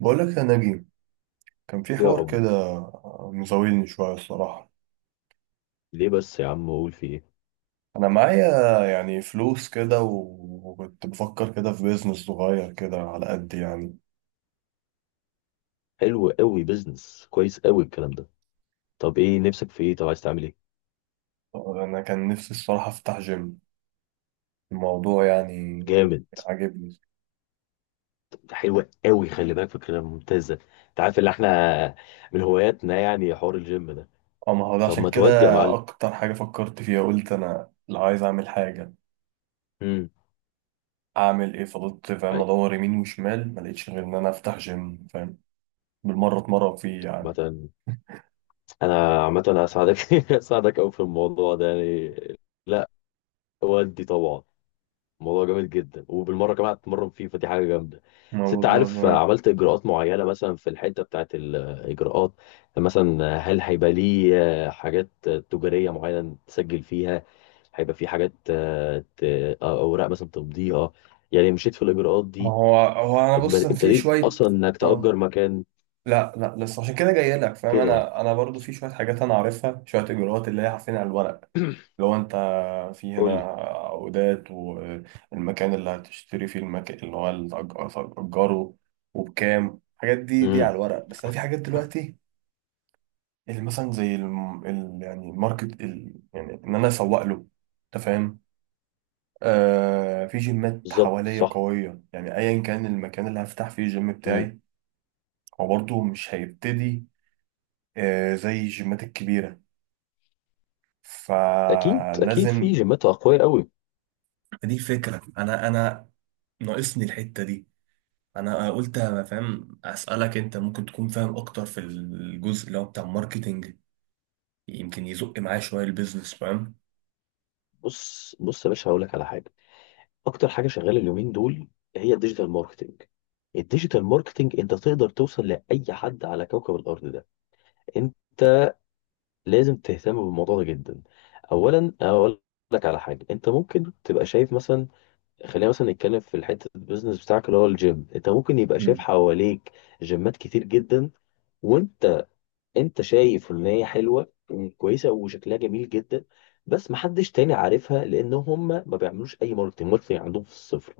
بقول لك يا نجيب، كان في يا حوار حب، كده مزاولني شوية الصراحة. ليه بس يا عم؟ اقول في ايه؟ أنا معايا يعني فلوس كده و- وكنت بفكر كده في بيزنس صغير كده على قد يعني. حلو قوي، بيزنس كويس قوي الكلام ده. طب ايه نفسك في ايه؟ طب عايز تعمل ايه؟ أنا كان نفسي الصراحة أفتح جيم. الموضوع يعني جامد. عاجبني. ده حلوة قوي، خلي بالك فكرة ممتازة. انت عارف اللي احنا من هواياتنا يعني حوار الجيم ده. أه، ما هو ده طب ما عشان كده تودي يا معلم. أكتر حاجة فكرت فيها. قلت أنا لو عايز أعمل حاجة امم. أعمل إيه؟ فضلت فاهم أدور يمين وشمال ما لقيتش غير إن أنا أفتح جيم، فاهم؟ بالمرة أتمرن فيه يعني. عامة عامة هساعدك هساعدك قوي في الموضوع ده يعني. لا، ودي طبعا. الموضوع جامد جدا، وبالمره كمان هتتمرن فيه، فدي حاجه جامده. ما بس انت عارف، بالظبط. عملت اجراءات معينه مثلا في الحته بتاعت الاجراءات. مثلا هل هيبقى ليه حاجات تجاريه معينه تسجل فيها؟ هيبقى في حاجات اوراق مثلا تمضيها. يعني مشيت في الاجراءات ما دي؟ هو هو انا بص، أنا في ابتديت شويه. اصلا انك اه. تأجر مكان لا لا لسه، عشان كده جاي لك، فاهم؟ كده يعني؟ انا برضو في شويه حاجات انا عارفها، شويه اجراءات اللي هي عارفين، على الورق. لو انت في قول هنا لي. عقودات والمكان اللي هتشتري فيه، المكان اللي هو اللي هتأجره وبكام، الحاجات دي دي امم. على الورق. بس انا في حاجات دلوقتي اللي مثلا زي يعني الماركت يعني ان انا اسوق له، انت فاهم؟ آه، في جيمات بالظبط، حواليا صح. قويه، يعني ايا كان المكان اللي هفتح فيه الجيم امم. بتاعي هو برضه مش هيبتدي زي الجيمات الكبيرة، اكيد اكيد، في فلازم. جيمات اقوياء قوي. دي فكرة، أنا ناقصني الحتة دي. أنا قلت أنا فاهم أسألك، أنت ممكن تكون فاهم أكتر في الجزء اللي هو بتاع الماركتينج، يمكن يزق معايا شوية البيزنس، فاهم؟ بص بص يا باشا، هقول لك على حاجه. اكتر حاجه شغاله اليومين دول هي الديجيتال ماركتنج. الديجيتال ماركتنج انت تقدر توصل لاي حد على كوكب الارض ده. انت لازم تهتم بالموضوع ده جدا. اولا اقول لك على حاجه، انت ممكن تبقى شايف مثلا، خلينا مثلا نتكلم في الحته البيزنس بتاعك اللي هو الجيم. انت ممكن يبقى شايف مم. حواليك جيمات كتير جدا، وانت شايف ان هي حلوه وكويسه وشكلها جميل جدا، بس محدش تاني عارفها لان هم ما بيعملوش اي ماركتنج. ماركتنج عندهم في الصفر.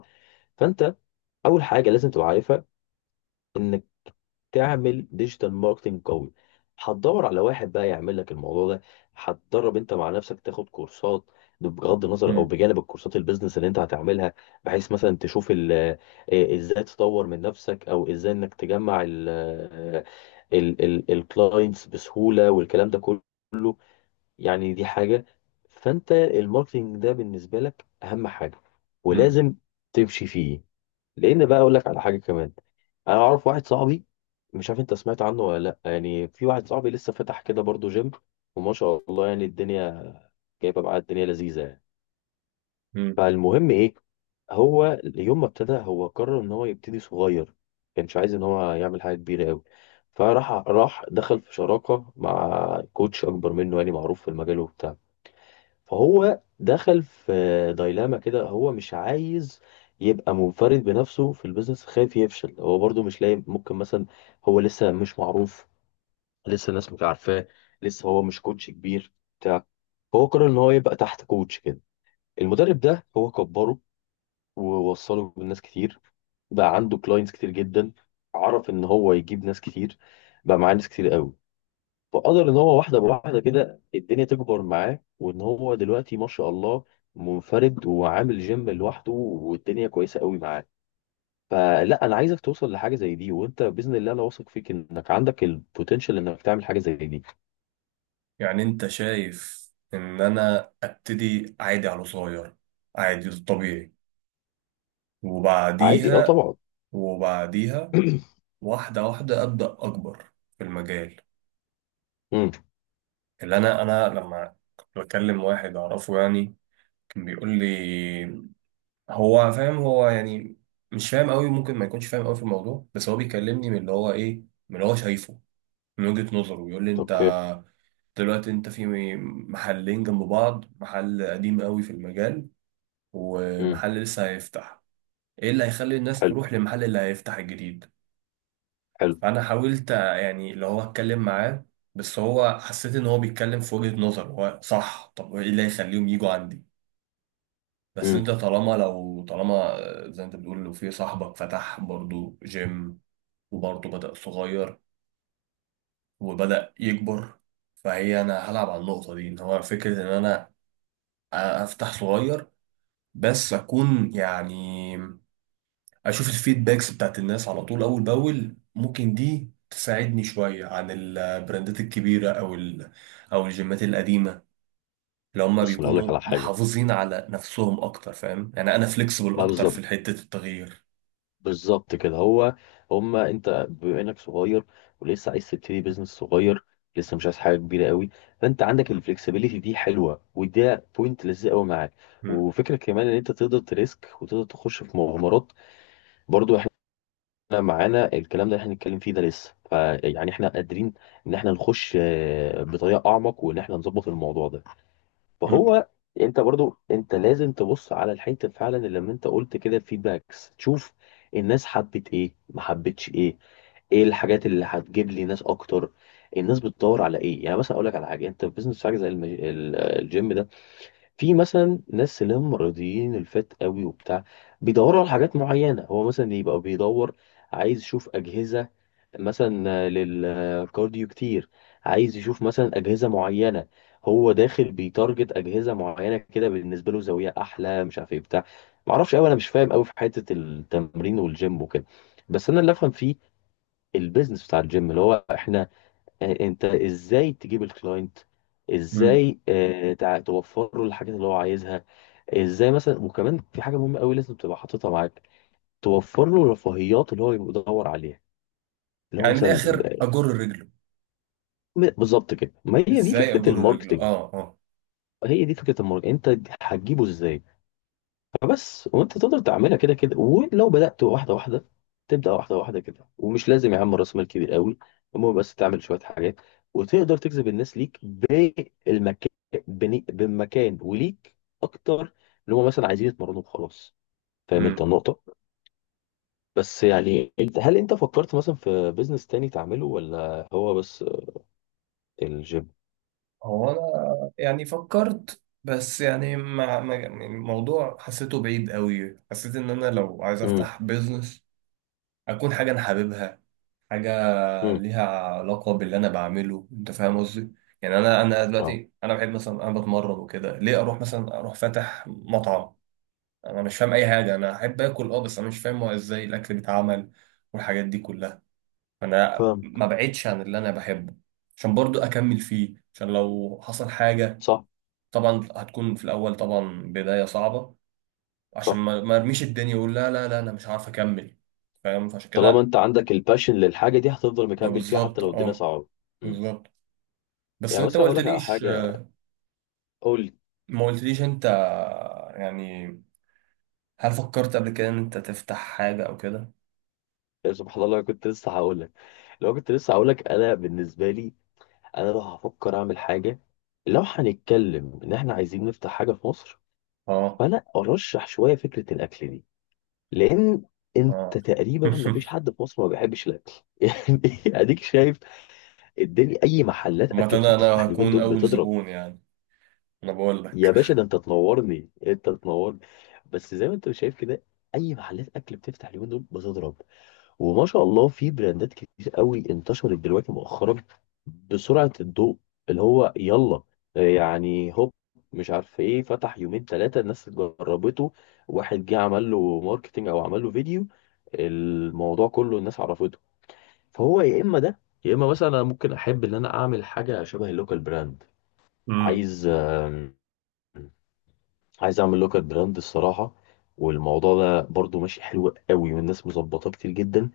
فانت اول حاجه لازم تبقى عارفها، انك تعمل ديجيتال ماركتنج قوي. هتدور على واحد بقى يعمل لك الموضوع ده، هتدرب انت مع نفسك، تاخد كورسات، بغض النظر، او مم. بجانب الكورسات البيزنس اللي انت هتعملها، بحيث مثلا تشوف ازاي تطور من نفسك، او ازاي انك تجمع الكلاينتس بسهوله والكلام ده كله. يعني دي حاجه. فانت الماركتنج ده بالنسبه لك اهم حاجه، مم. ولازم تمشي فيه. لان بقى اقول لك على حاجه كمان، انا اعرف واحد صاحبي، مش عارف انت سمعت عنه ولا لا، يعني في واحد صاحبي لسه فتح كده برضه جيم، وما شاء الله يعني الدنيا جايبه معاه، الدنيا لذيذه يعني. مم. فالمهم ايه، هو يوم ما ابتدى، هو قرر ان هو يبتدي صغير، كانش عايز ان هو يعمل حاجه كبيره قوي. فراح دخل في شراكه مع كوتش اكبر منه، يعني معروف في المجال وبتاع. فهو دخل في دايلاما كده، هو مش عايز يبقى منفرد بنفسه في البيزنس، خايف يفشل، هو برضو مش لاقي ممكن مثلا، هو لسه مش معروف، لسه الناس مش عارفاه، لسه هو مش كوتش كبير بتاع. هو قرر ان هو يبقى تحت كوتش كده، المدرب ده هو كبره ووصله بالناس كتير، بقى عنده كلاينتس كتير جدا، عرف ان هو يجيب ناس كتير، بقى معاه ناس كتير قوي، فقدر ان هو واحده بواحده كده الدنيا تكبر معاه، وان هو دلوقتي ما شاء الله منفرد وعامل جيم لوحده، والدنيا كويسه قوي معاه. فلا، انا عايزك توصل لحاجه زي دي، وانت باذن الله انا واثق فيك انك عندك البوتنشال انك تعمل حاجه زي دي. يعني أنت شايف إن أنا أبتدي عادي على صغير، عادي الطبيعي، عادي، اه وبعديها طبعا. وبعديها واحدة واحدة أبدأ أكبر في المجال. امم. اللي انا، لما كنت بكلم واحد اعرفه يعني، كان بيقول لي، هو فاهم هو يعني مش فاهم قوي، ممكن ما يكونش فاهم قوي في الموضوع، بس هو بيكلمني من اللي هو ايه، من اللي هو شايفه، من وجهة نظره. بيقول لي انت اوكي. دلوقتي انت في محلين جنب بعض، محل قديم قوي في المجال امم. ومحل لسه هيفتح، ايه اللي هيخلي الناس حلو تروح للمحل اللي هيفتح الجديد؟ حلو. فانا حاولت يعني اللي هو اتكلم معاه، بس هو حسيت ان هو بيتكلم في وجهة نظر هو صح، طب ايه اللي هيخليهم يجوا عندي؟ بس امم. انت طالما، لو طالما، زي انت بتقول لو في صاحبك فتح برضو جيم وبرضو بدأ صغير وبدأ يكبر، فهي انا هلعب على النقطة دي، ان هو فكرة ان انا افتح صغير بس اكون يعني اشوف الفيدباكس بتاعت الناس على طول اول باول، ممكن دي تساعدني شوية عن البراندات الكبيرة او او الجيمات القديمة اللي هم بص، انا اقول لك بيكونوا على حاجه. محافظين على نفسهم اكتر، فاهم؟ يعني انا فليكسبل ما اكتر بالظبط، في حتة التغيير. بالظبط كده هو. هما انت بما انك صغير ولسه عايز تبتدي بيزنس صغير، لسه مش عايز حاجه كبيره قوي، فانت عندك الفلكسبيليتي دي حلوه، وده بوينت لذيذ قوي معاك. وفكره كمان ان انت تقدر تريسك وتقدر تخش في مغامرات. برضو احنا معانا الكلام ده اللي احنا هنتكلم فيه ده لسه، فيعني احنا قادرين ان احنا نخش بطريقه اعمق، وان احنا نظبط الموضوع ده مم. وهو. انت برضو لازم تبص على الحته فعلا، اللي لما انت قلت كده الفيدباكس، تشوف الناس حبت ايه ما حبتش ايه، ايه الحاجات اللي هتجيب لي ناس اكتر، الناس بتدور على ايه. يعني مثلا اقول لك على حاجه، انت في بيزنس حاجه زي الجيم ده، في مثلا ناس اللي هم رياضيين الفات قوي وبتاع، بيدوروا على حاجات معينة. هو مثلا يبقى بيدور، عايز يشوف أجهزة مثلا للكارديو كتير، عايز يشوف مثلا أجهزة معينة. هو داخل بيتارجت أجهزة معينة، كده بالنسبة له زاوية أحلى، مش عارف إيه بتاع. معرفش أوي، أنا مش فاهم أوي في حتة التمرين والجيم وكده، بس أنا اللي أفهم فيه البيزنس بتاع الجيم، اللي هو إحنا يعني أنت إزاي تجيب الكلاينت، مم. ازاي توفر له الحاجات اللي هو عايزها، ازاي مثلا. وكمان في حاجه مهمه قوي لازم تبقى حاططها معاك، توفر له الرفاهيات اللي هو بيدور عليها، اللي هو يعني من مثلا الاخر اجر رجله. بالظبط كده. ما هي دي ازاي فكره اجر رجله؟ الماركتنج، اه اه. هي دي فكره الماركتنج. انت هتجيبه ازاي؟ فبس، وانت تقدر تعملها كده كده، ولو بدات واحده واحده، تبدا واحده واحده كده، ومش لازم يا عم راس مال كبير قوي. المهم بس تعمل شويه حاجات، وتقدر تجذب الناس ليك بالمكان، بالمكان وليك اكتر، اللي هم مثلا عايزين يتمرنوا وخلاص. فاهم انت مم. النقطه؟ بس يعني هل انت فكرت مثلا في بيزنس تاني تعمله ولا هو بس الجيم؟ هو انا يعني فكرت، بس يعني يعني الموضوع حسيته بعيد قوي، حسيت ان انا لو عايز امم. افتح بيزنس اكون حاجه انا حاببها، حاجه امم. ليها علاقه باللي انا بعمله، انت فاهم قصدي؟ يعني انا اه. دلوقتي انا بحب مثلا، انا بتمرن وكده، ليه اروح مثلا اروح فاتح مطعم؟ انا مش فاهم اي حاجه. انا احب اكل اه، بس انا مش فاهم هو ازاي الاكل بيتعمل والحاجات دي كلها. انا فاهم. ما بعدش عن اللي انا بحبه عشان برضو اكمل فيه، عشان لو حصل حاجة، صح. طبعا هتكون في الاول طبعا بداية صعبة، عشان صح. ما ارميش الدنيا واقول لا لا لا انا مش عارف اكمل، فاهم؟ فعشان طالما كده انت عندك الباشن للحاجه دي، هتفضل ما مكمل فيها حتى بالظبط لو الدنيا اه، صعبه. امم. بالظبط. بس يعني انت ما مثلا اقول لك على قلتليش، حاجه. قول. ما قلتليش انت يعني، هل فكرت قبل كده ان انت تفتح حاجة او كده؟ سبحان الله، كنت لسه هقول لك. لو كنت لسه هقول لك، انا بالنسبه لي، انا لو هفكر اعمل حاجه، لو هنتكلم ان احنا عايزين نفتح حاجه في مصر، اه فانا ارشح شويه فكره الاكل دي، لان اه. انت تقريبا ما فيش حد في مصر ما بيحبش الاكل. يعني اديك شايف الدنيا، اي محلات عامة اكل أنا بتفتح اليومين هكون دول اول بتضرب. زبون يعني، انا بقول يا لك. باشا، ده انت تنورني انت تنورني. بس زي ما انت شايف كده، اي محلات اكل بتفتح اليومين دول بتضرب، وما شاء الله في براندات كتير قوي انتشرت دلوقتي مؤخرا بسرعة الضوء، اللي هو يلا، يعني هوب، مش عارف ايه، فتح يومين ثلاثة الناس جربته، واحد جه عمل له ماركتينج او عمل له فيديو، الموضوع كله الناس عرفته. فهو يا اما ده، يا اما مثلا انا ممكن احب ان انا اعمل حاجة شبه اللوكال براند. امم، عايز آم، عايز اعمل لوكال براند الصراحة، والموضوع ده برضو ماشي حلو قوي، والناس مظبطاه كتير جدا.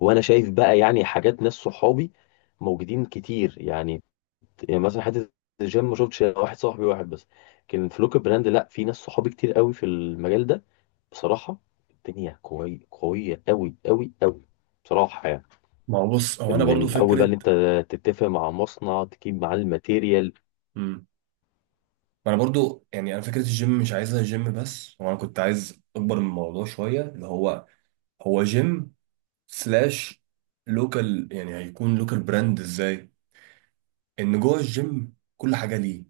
وانا شايف بقى يعني حاجات، ناس صحابي موجودين كتير يعني. يعني مثلا حته الجيم، ما شفتش واحد صاحبي، واحد بس، لكن في لوكال براند لا، في ناس صحابي كتير قوي في المجال ده بصراحه. الدنيا قوي، قويه قوي قوي قوي بصراحه، يعني ما هو بص، هو انا برضو من اول بقى فكرة. اللي انت تتفق مع مصنع تجيب معاه الماتيريال. مم. ما انا برضو يعني انا فكره الجيم مش عايزها جيم بس، وانا كنت عايز اكبر من الموضوع شويه، اللي هو هو جيم سلاش لوكال، يعني هيكون لوكال براند ازاي؟ ان جوه الجيم كل حاجه ليه،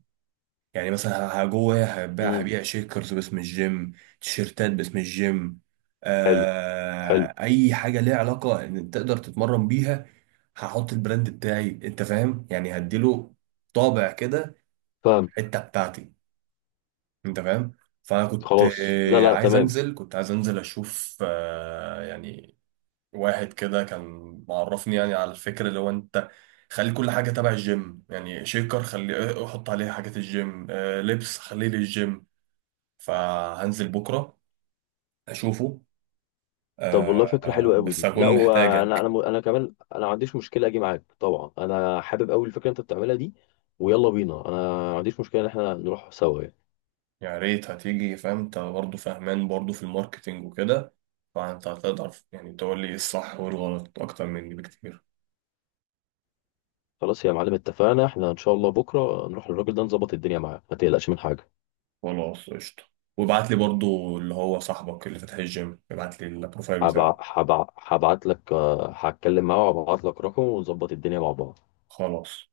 يعني مثلا جوه امم. هبيع شيكرز باسم الجيم، تيشيرتات باسم الجيم، حلو حلو. آه، اي حاجه ليها علاقه ان تقدر تتمرن بيها. هحط البراند بتاعي، انت فاهم يعني؟ هديله طابع كده، فاهم. حته بتاعتي، انت فاهم؟ فانا كنت خلاص، لا لا، عايز تمام. انزل، كنت عايز انزل اشوف، يعني واحد كده كان معرفني يعني على الفكره، اللي هو انت خلي كل حاجه تبع الجيم، يعني شيكر خلي احط عليه حاجات الجيم، لبس خليه للجيم. فهنزل بكره اشوفه، طب والله فكرة حلوة قوي بس دي، لا هكون وانا محتاجك. انا انا كمان انا ما عنديش مشكلة اجي معاك طبعا، انا حابب قوي الفكرة اللي انت بتعملها دي، ويلا بينا، انا ما عنديش مشكلة ان احنا نروح سوا يعني. يا ريت هتيجي، فاهم؟ انت برضه فاهمان برضه في الماركتينج وكده، فانت هتقدر يعني تقول لي إيه الصح والغلط اكتر مني بكتير. خلاص يا معلم اتفقنا، احنا ان شاء الله بكرة نروح للراجل ده نظبط الدنيا معاه، ما تقلقش من حاجة. خلاص قشطة، وابعت لي برضو اللي هو صاحبك اللي فاتح الجيم، ابعت لي البروفايل بتاعه. هبعت لك، هتكلم معاه وهبعت لك رقمه، ونظبط الدنيا مع بعض. خلاص.